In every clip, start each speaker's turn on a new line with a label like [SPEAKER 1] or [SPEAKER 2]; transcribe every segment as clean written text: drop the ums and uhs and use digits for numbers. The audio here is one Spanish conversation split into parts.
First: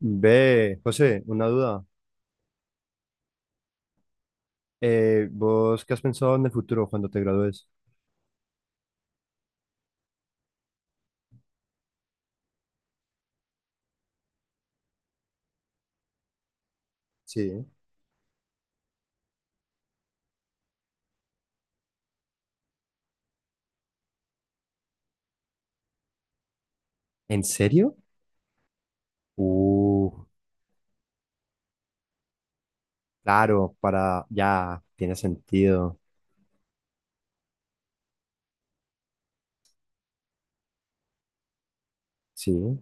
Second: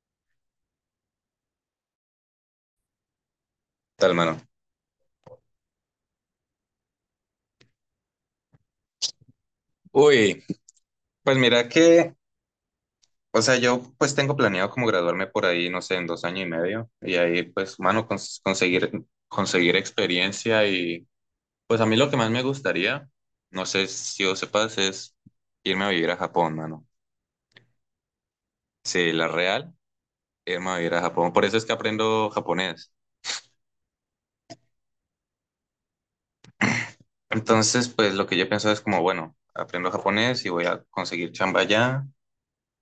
[SPEAKER 1] Ve, José, una duda.
[SPEAKER 2] Tal, mano?
[SPEAKER 1] ¿Vos qué has pensado en el futuro cuando te gradúes?
[SPEAKER 2] Uy, pues mira que, o sea, yo pues tengo planeado como graduarme por ahí, no sé, en 2 años y medio, y ahí
[SPEAKER 1] Sí.
[SPEAKER 2] pues, mano, conseguir, conseguir experiencia. Y pues a mí lo que más me gustaría, no sé si vos sepas, es irme a vivir a Japón, mano.
[SPEAKER 1] ¿En serio?
[SPEAKER 2] Sí, la real,
[SPEAKER 1] Uh,
[SPEAKER 2] irme a vivir a Japón, por eso es que aprendo japonés.
[SPEAKER 1] claro, para ya, tiene sentido.
[SPEAKER 2] Entonces, pues lo que yo pienso es como, bueno, aprendo japonés y voy a conseguir chamba allá.
[SPEAKER 1] Sí.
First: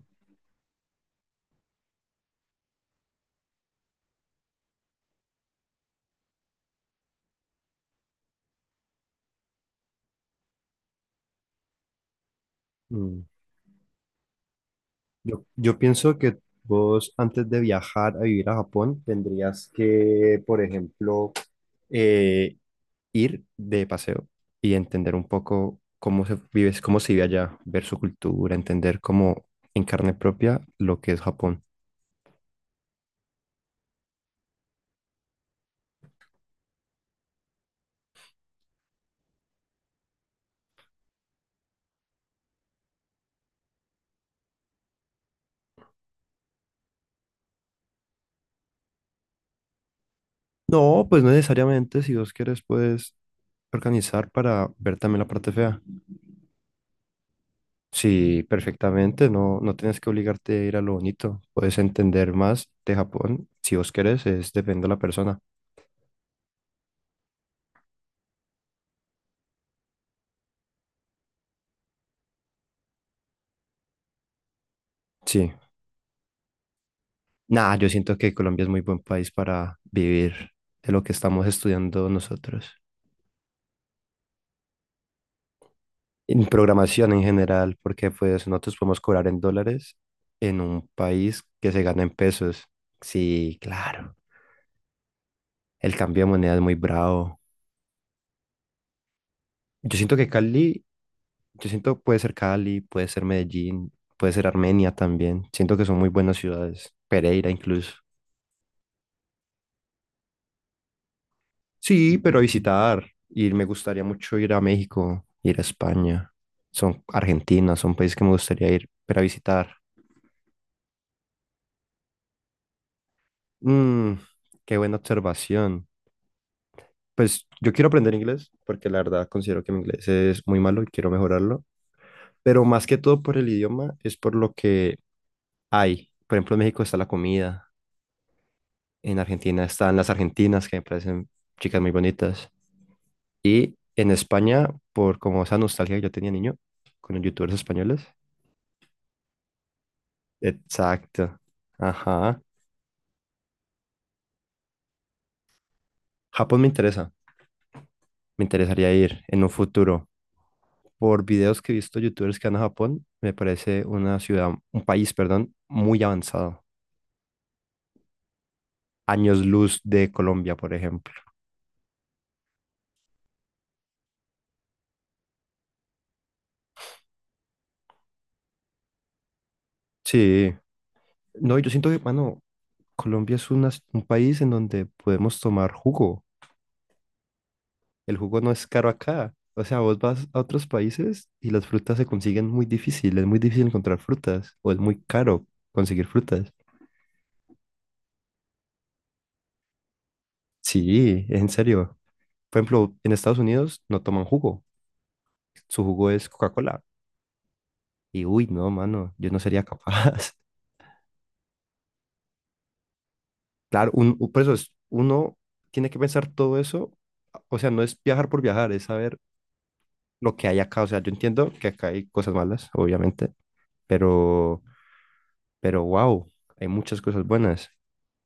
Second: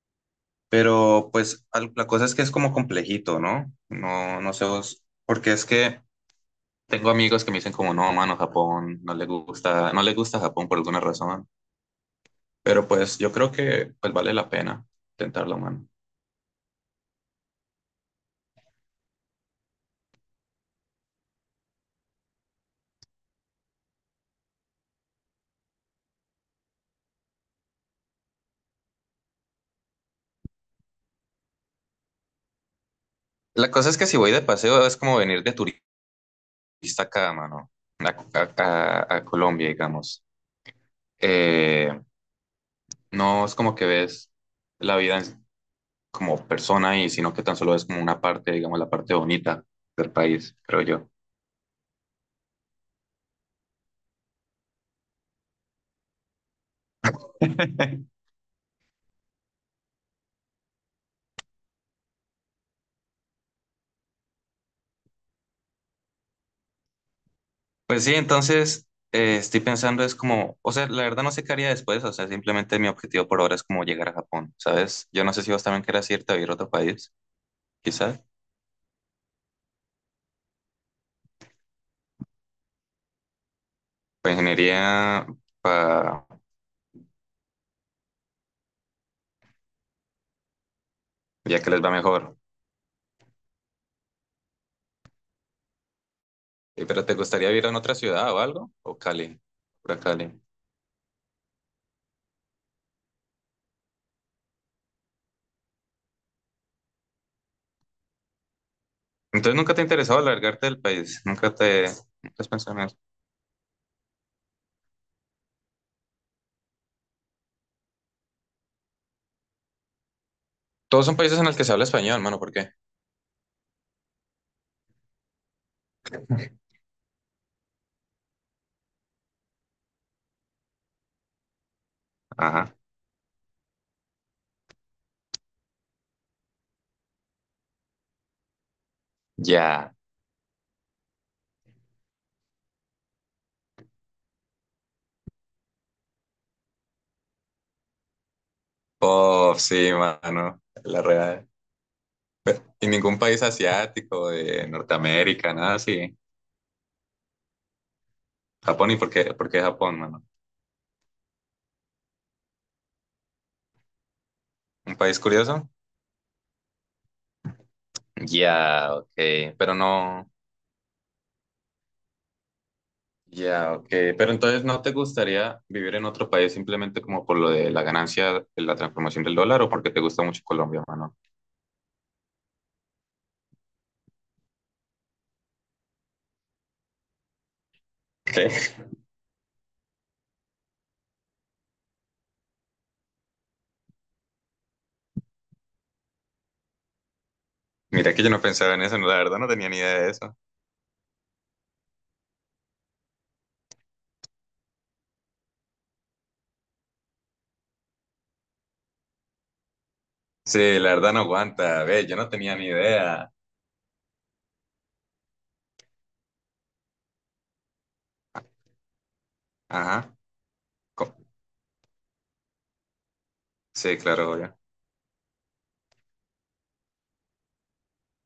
[SPEAKER 2] Pero pues la cosa es que es como complejito, ¿no? No sé vos, porque es que tengo amigos que me dicen como, no, mano, Japón, no le gusta, no le gusta Japón por alguna razón, pero pues
[SPEAKER 1] Mm.
[SPEAKER 2] yo creo que pues vale la pena
[SPEAKER 1] Yo,
[SPEAKER 2] intentarlo,
[SPEAKER 1] yo
[SPEAKER 2] mano.
[SPEAKER 1] pienso que vos antes de viajar a vivir a Japón tendrías que, por ejemplo, eh, ir de paseo y entender un poco cómo se vive allá, ver su cultura, entender cómo en carne propia lo que es Japón.
[SPEAKER 2] La cosa es que si voy de paseo es como venir de turista acá, mano, a, a- a Colombia, digamos. Eh, no es como que ves la vida en- como persona, y sino que tan solo es como una parte, digamos, la parte bonita del país, creo
[SPEAKER 1] No,
[SPEAKER 2] yo.
[SPEAKER 1] pues no necesariamente, si vos quieres puedes organizar para ver también la parte fea. Sí, perfectamente, no, no tienes que obligarte a ir a lo bonito, puedes entender más de Japón, si vos querés, es depende de la persona.
[SPEAKER 2] Pues sí, entonces estoy pensando es como, o sea, la verdad no sé qué haría después. O sea, simplemente mi objetivo por ahora es como llegar a Japón, ¿sabes? Yo no sé si
[SPEAKER 1] Sí,
[SPEAKER 2] vos también querés irte a vivir a otro país,
[SPEAKER 1] nada, yo siento
[SPEAKER 2] quizás,
[SPEAKER 1] que Colombia es muy buen país para vivir de lo que estamos estudiando nosotros.
[SPEAKER 2] para ingeniería, para
[SPEAKER 1] En programación en general, porque pues nosotros podemos cobrar en dólares en un país
[SPEAKER 2] ya que
[SPEAKER 1] que se
[SPEAKER 2] les va
[SPEAKER 1] gana en
[SPEAKER 2] mejor.
[SPEAKER 1] pesos. Sí, claro. El cambio de moneda es muy
[SPEAKER 2] Pero ¿te
[SPEAKER 1] bravo.
[SPEAKER 2] gustaría vivir en otra ciudad o algo? ¿O Cali?
[SPEAKER 1] Yo
[SPEAKER 2] Pura
[SPEAKER 1] siento que
[SPEAKER 2] Cali.
[SPEAKER 1] Cali, yo siento puede ser Cali, puede ser Medellín, puede ser Armenia también. Siento que son muy buenas ciudades. Pereira incluso.
[SPEAKER 2] Entonces nunca te ha interesado alargarte del país, nunca te,
[SPEAKER 1] Sí,
[SPEAKER 2] nunca
[SPEAKER 1] pero
[SPEAKER 2] has pensado en eso.
[SPEAKER 1] visitar. Y me gustaría mucho ir a México, ir a España. Son Argentina, son países que me gustaría ir, pero a visitar.
[SPEAKER 2] Todos son países en los que se habla español, mano, ¿por qué?
[SPEAKER 1] Mm, qué buena observación. Pues yo quiero aprender inglés, porque la verdad considero que mi inglés es muy malo y quiero mejorarlo. Pero
[SPEAKER 2] Ajá.
[SPEAKER 1] más que todo por el idioma, es por lo que hay. Por ejemplo, en México está la comida. En Argentina
[SPEAKER 2] Ya.
[SPEAKER 1] están las argentinas, que me parecen chicas muy bonitas. Y en España, por como esa nostalgia que yo tenía niño, con los youtubers españoles.
[SPEAKER 2] Oh, sí, mano. La
[SPEAKER 1] Exacto.
[SPEAKER 2] real.
[SPEAKER 1] Ajá.
[SPEAKER 2] ¿Y ningún país asiático, de Norteamérica, nada así?
[SPEAKER 1] Japón me interesa. Me
[SPEAKER 2] Japón,
[SPEAKER 1] interesaría
[SPEAKER 2] ¿y
[SPEAKER 1] ir en un
[SPEAKER 2] por qué Japón,
[SPEAKER 1] futuro.
[SPEAKER 2] mano?
[SPEAKER 1] Por videos que he visto youtubers que van a Japón, me parece una ciudad, un
[SPEAKER 2] ¿Un
[SPEAKER 1] país,
[SPEAKER 2] país
[SPEAKER 1] perdón,
[SPEAKER 2] curioso?
[SPEAKER 1] muy avanzado.
[SPEAKER 2] Ya, ok.
[SPEAKER 1] Años
[SPEAKER 2] Ok, pero
[SPEAKER 1] luz de
[SPEAKER 2] no.
[SPEAKER 1] Colombia, por ejemplo.
[SPEAKER 2] Ya, ok. Ok, pero entonces, ¿no te gustaría vivir en otro país simplemente como por lo de la ganancia de la transformación del dólar, o porque te gusta mucho
[SPEAKER 1] Sí.
[SPEAKER 2] Colombia, mano?
[SPEAKER 1] No, yo siento que, mano, Colombia es un país en donde podemos tomar jugo. El jugo no es
[SPEAKER 2] ¿Qué?
[SPEAKER 1] caro acá. O sea, vos vas a otros países y las frutas se consiguen muy difícil. Es muy difícil encontrar frutas o es muy caro conseguir frutas.
[SPEAKER 2] Mira que yo no pensaba en eso, no, la verdad no tenía ni idea de eso.
[SPEAKER 1] Sí, en serio. Por ejemplo, en Estados Unidos no toman jugo. Su jugo es Coca-Cola. Y uy, no, mano, yo no sería capaz.
[SPEAKER 2] Sí, la verdad no aguanta. Ve, yo no tenía ni idea.
[SPEAKER 1] Claro, por eso es, uno tiene que pensar todo eso. O sea, no es viajar por viajar, es saber
[SPEAKER 2] Ajá.
[SPEAKER 1] lo que hay acá. O sea, yo
[SPEAKER 2] Co-
[SPEAKER 1] entiendo que acá hay cosas malas, obviamente,
[SPEAKER 2] Sí, claro, obvio.
[SPEAKER 1] pero, pero wow, hay muchas cosas buenas.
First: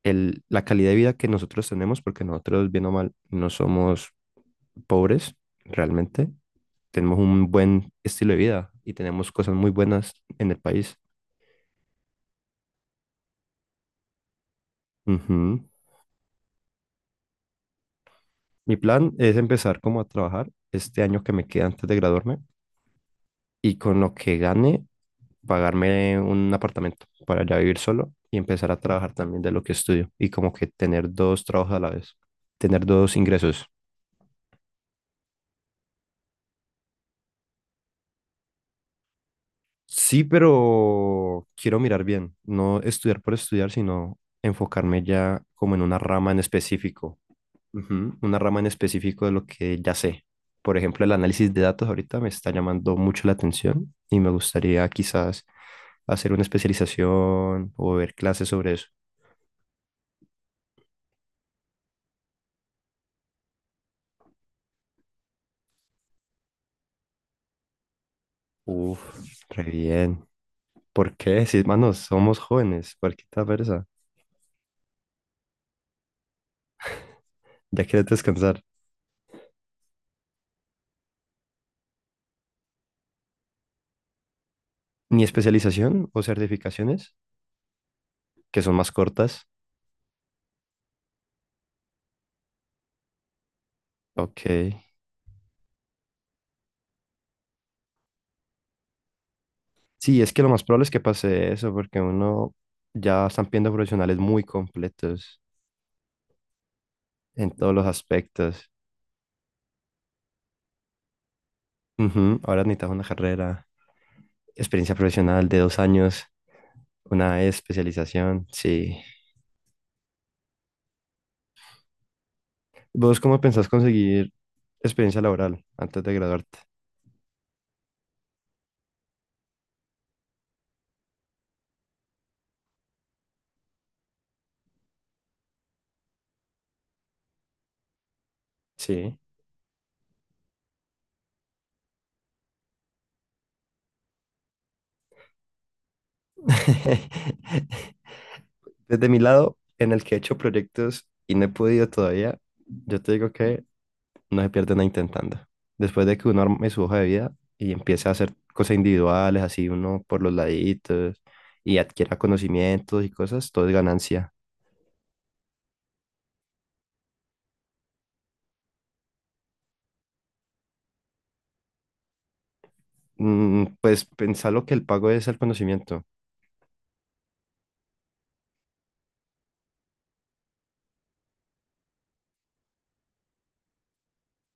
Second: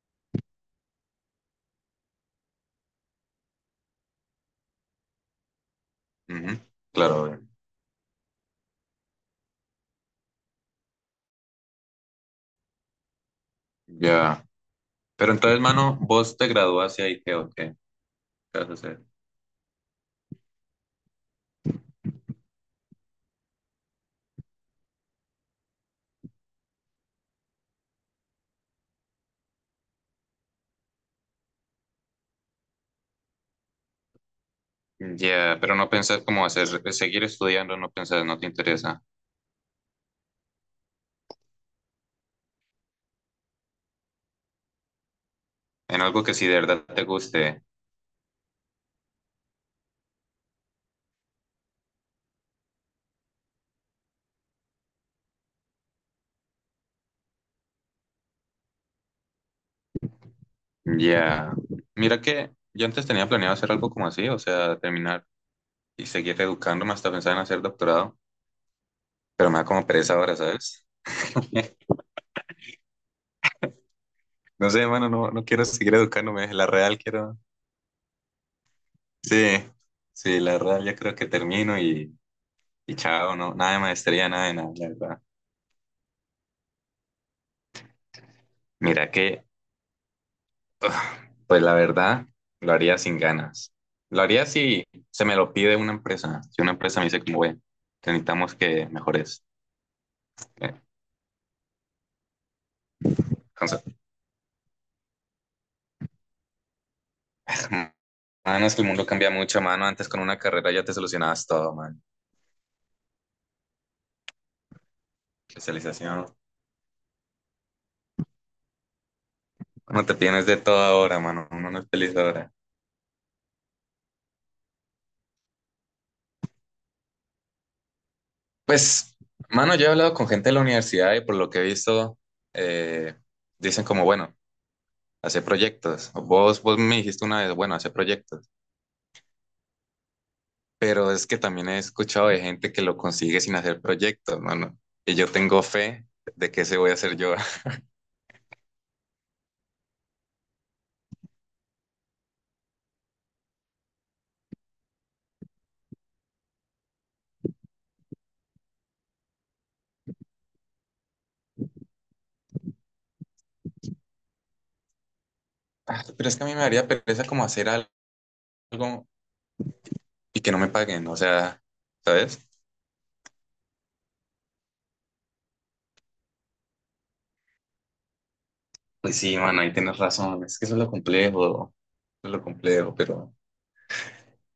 [SPEAKER 1] La calidad de vida que nosotros tenemos, porque nosotros, bien o mal, no somos pobres realmente.
[SPEAKER 2] Ujú. Claro,
[SPEAKER 1] Tenemos
[SPEAKER 2] obvio.
[SPEAKER 1] un buen estilo de vida y tenemos cosas muy buenas en el país.
[SPEAKER 2] Ya. Pero entonces,
[SPEAKER 1] Ujú.
[SPEAKER 2] mano, vos te graduaste ahí, ¿qué, o qué? ¿Qué vas a
[SPEAKER 1] Mi
[SPEAKER 2] hacer?
[SPEAKER 1] plan es empezar como a trabajar este año que me queda antes de graduarme y con lo que gane pagarme un apartamento para ya vivir solo y empezar a trabajar también de lo que estudio y como que tener dos trabajos a la vez, tener dos ingresos.
[SPEAKER 2] Ya, pero ¿no pensás cómo hacer, seguir estudiando? No pensás, no te interesa.
[SPEAKER 1] Sí, pero quiero mirar bien, no estudiar por estudiar, sino enfocarme ya como en una
[SPEAKER 2] En algo
[SPEAKER 1] rama
[SPEAKER 2] que
[SPEAKER 1] en
[SPEAKER 2] sí de verdad te
[SPEAKER 1] específico.
[SPEAKER 2] guste.
[SPEAKER 1] Ujú. Una rama en específico de lo que ya sé. Por ejemplo, el análisis de datos ahorita me está llamando mucho la atención y me gustaría quizás hacer una especialización o ver clases sobre eso.
[SPEAKER 2] Ya. Mira que yo antes tenía planeado hacer algo como así, o sea, terminar y seguir educándome hasta pensar en hacer doctorado,
[SPEAKER 1] Uf,
[SPEAKER 2] pero me
[SPEAKER 1] re
[SPEAKER 2] da como pereza
[SPEAKER 1] bien.
[SPEAKER 2] ahora, ¿sabes?
[SPEAKER 1] ¿Por qué? Sí, manos somos jóvenes, cualquier persa,
[SPEAKER 2] No sé, mano, no quiero seguir educándome, la real quiero.
[SPEAKER 1] ya quieres descansar.
[SPEAKER 2] Sí, sí, la real ya creo que termino y chao. No, nada de maestría, nada de nada, la verdad.
[SPEAKER 1] Ni especialización o certificaciones, que son más
[SPEAKER 2] Mira que,
[SPEAKER 1] cortas.
[SPEAKER 2] pues la verdad, lo haría sin ganas. Lo
[SPEAKER 1] Ok.
[SPEAKER 2] haría si se me lo pide una empresa. Si una empresa me dice como, ve, te necesitamos que mejores.
[SPEAKER 1] Sí, es que lo más
[SPEAKER 2] eh,
[SPEAKER 1] probable es que pase eso, porque uno ya están viendo
[SPEAKER 2] Entonces,
[SPEAKER 1] profesionales muy completos en todos los
[SPEAKER 2] mano,
[SPEAKER 1] aspectos.
[SPEAKER 2] es que el mundo cambia mucho, mano. Antes con una carrera ya te solucionabas todo, man.
[SPEAKER 1] Ujú. Ahora necesitas una carrera, experiencia profesional de dos
[SPEAKER 2] Especialización.
[SPEAKER 1] años, una especialización. Sí.
[SPEAKER 2] No te tienes de todo ahora, mano. Uno no es feliz ahora.
[SPEAKER 1] ¿Vos cómo pensás conseguir experiencia laboral antes de graduarte?
[SPEAKER 2] Pues, mano, yo he hablado con gente de la universidad y por lo que he visto, eh, dicen como, bueno, hacer proyectos. Vos me dijiste una vez, bueno, hacer proyectos.
[SPEAKER 1] Sí.
[SPEAKER 2] Pero es que también he escuchado de gente que lo consigue sin hacer proyectos, mano. Y yo tengo fe de que ese voy a hacer yo.
[SPEAKER 1] Desde mi lado, en el que he hecho proyectos y no he podido todavía, yo te digo que no se pierde nada intentando. Después de que uno arme su hoja de vida y empiece a hacer cosas individuales, así uno por los laditos y adquiera conocimientos y cosas, todo es ganancia.
[SPEAKER 2] Ah, pero es que a mí me daría pereza como hacer algo y que no me paguen, o sea, ¿sabes?
[SPEAKER 1] Mm, pues pensar lo que el pago es el conocimiento
[SPEAKER 2] Pues sí, mano, ahí tienes razón. Es que eso es lo complejo, eso es lo complejo, pero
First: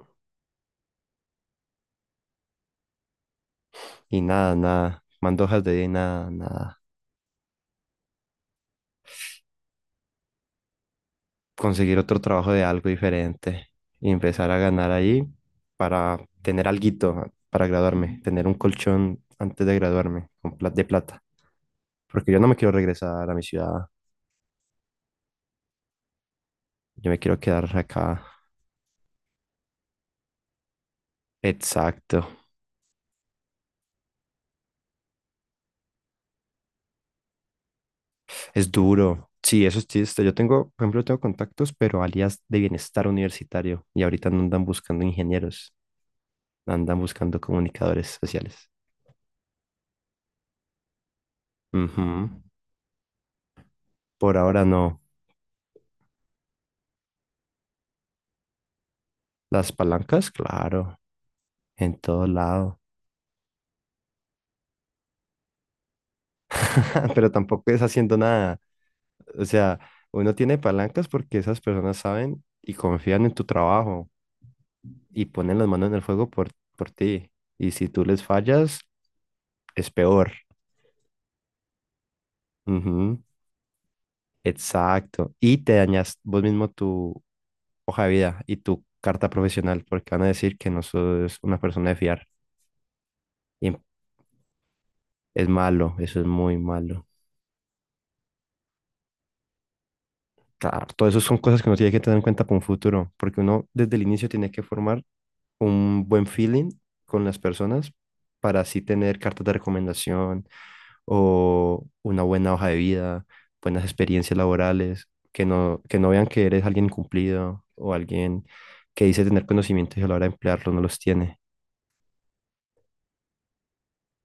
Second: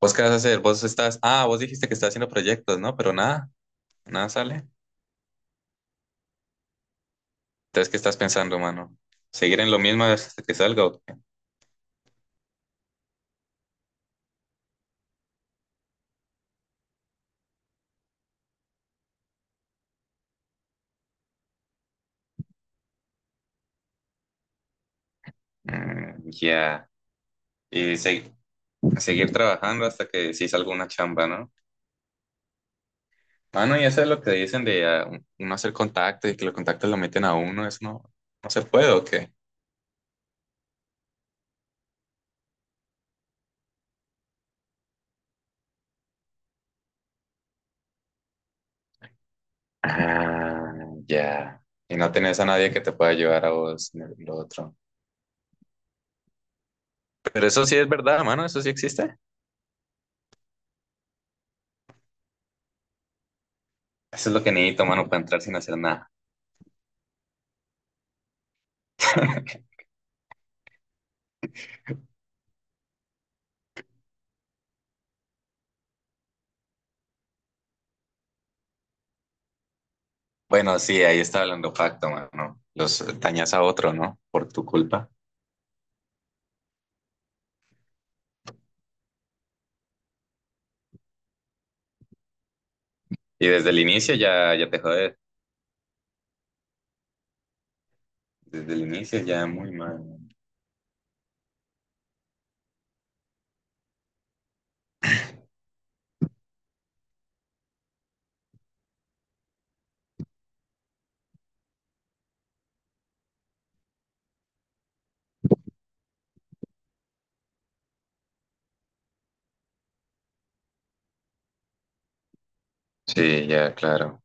[SPEAKER 2] ¿vos qué vas a hacer? Vos estás, ah, vos dijiste que estás haciendo proyectos, ¿no? Pero nada,
[SPEAKER 1] y
[SPEAKER 2] nada
[SPEAKER 1] nada,
[SPEAKER 2] sale.
[SPEAKER 1] nada, mando hojas de vida y nada, nada.
[SPEAKER 2] Entonces, ¿qué estás pensando, mano? ¿Seguir en lo mismo hasta que salga o qué?
[SPEAKER 1] Conseguir otro trabajo de algo diferente y empezar a ganar ahí para tener alguito para graduarme, tener un colchón antes de graduarme con de plata. Porque yo no me quiero regresar a mi ciudad,
[SPEAKER 2] Mm, ya.
[SPEAKER 1] yo me quiero quedar
[SPEAKER 2] Y
[SPEAKER 1] acá.
[SPEAKER 2] seguir trabajando hasta que sí salga una chamba, ¿no?
[SPEAKER 1] Exacto,
[SPEAKER 2] Mano, y eso es lo que dicen de ah, uno hacer contacto y que los contactos lo meten a uno, eso no se
[SPEAKER 1] es
[SPEAKER 2] puede, ¿o
[SPEAKER 1] duro.
[SPEAKER 2] qué?
[SPEAKER 1] Sí, eso sí, este, yo tengo, por ejemplo, tengo contactos, pero alias de bienestar universitario, y ahorita no andan buscando ingenieros, andan buscando comunicadores sociales.
[SPEAKER 2] Ah, ya. ¿Y no
[SPEAKER 1] Ujú.
[SPEAKER 2] tenés a nadie que te pueda ayudar a vos en
[SPEAKER 1] Por
[SPEAKER 2] lo
[SPEAKER 1] ahora
[SPEAKER 2] otro?
[SPEAKER 1] no.
[SPEAKER 2] Pero eso sí es verdad, mano, eso sí existe.
[SPEAKER 1] Las palancas, claro, en todo lado.
[SPEAKER 2] Eso es lo que necesito, mano, para entrar sin hacer nada.
[SPEAKER 1] Pero tampoco es haciendo nada. O sea, uno tiene palancas porque esas personas saben y confían en tu trabajo y ponen las manos en el fuego por ti. Y si tú les fallas, es peor.
[SPEAKER 2] Bueno, sí, ahí está hablando pacto, mano. Los dañas a otro, ¿no? Por tu culpa.
[SPEAKER 1] Exacto. Y te dañas vos mismo tu hoja de vida y tu carta profesional porque van a decir que no sos una persona de fiar.
[SPEAKER 2] Y
[SPEAKER 1] Y
[SPEAKER 2] desde el inicio ya, ya te jodes.
[SPEAKER 1] es malo, eso es muy malo.
[SPEAKER 2] Desde el inicio ya muy mal.
[SPEAKER 1] Claro, todo eso son cosas que uno tiene que tener en cuenta para un futuro, porque uno desde el inicio tiene que formar un buen feeling con las personas para así tener cartas de recomendación o una buena hoja de vida, buenas experiencias laborales, que no vean que eres alguien cumplido o alguien que dice tener conocimientos y a la hora de emplearlo no los tiene.
[SPEAKER 2] Sí, ya, claro.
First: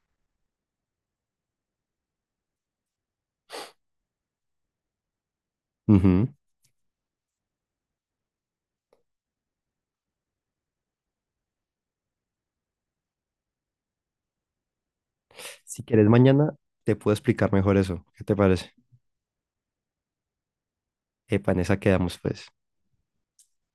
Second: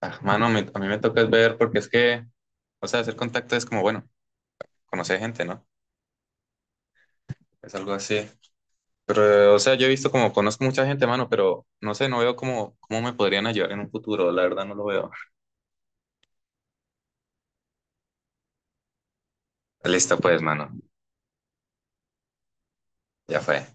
[SPEAKER 2] Ah, mano, a mí me toca es ver, porque es que, o sea, hacer contacto es como, bueno, conocer gente, ¿no?
[SPEAKER 1] Ujú.
[SPEAKER 2] Es algo así. Pero, o sea, yo he visto como, conozco mucha gente, mano, pero no sé, no veo cómo, cómo me podrían ayudar en un futuro, la verdad no lo veo.
[SPEAKER 1] Si quieres mañana, te puedo explicar mejor eso. ¿Qué te parece?
[SPEAKER 2] Listo, pues, mano,
[SPEAKER 1] Epa, en esa quedamos pues.
[SPEAKER 2] ya fue.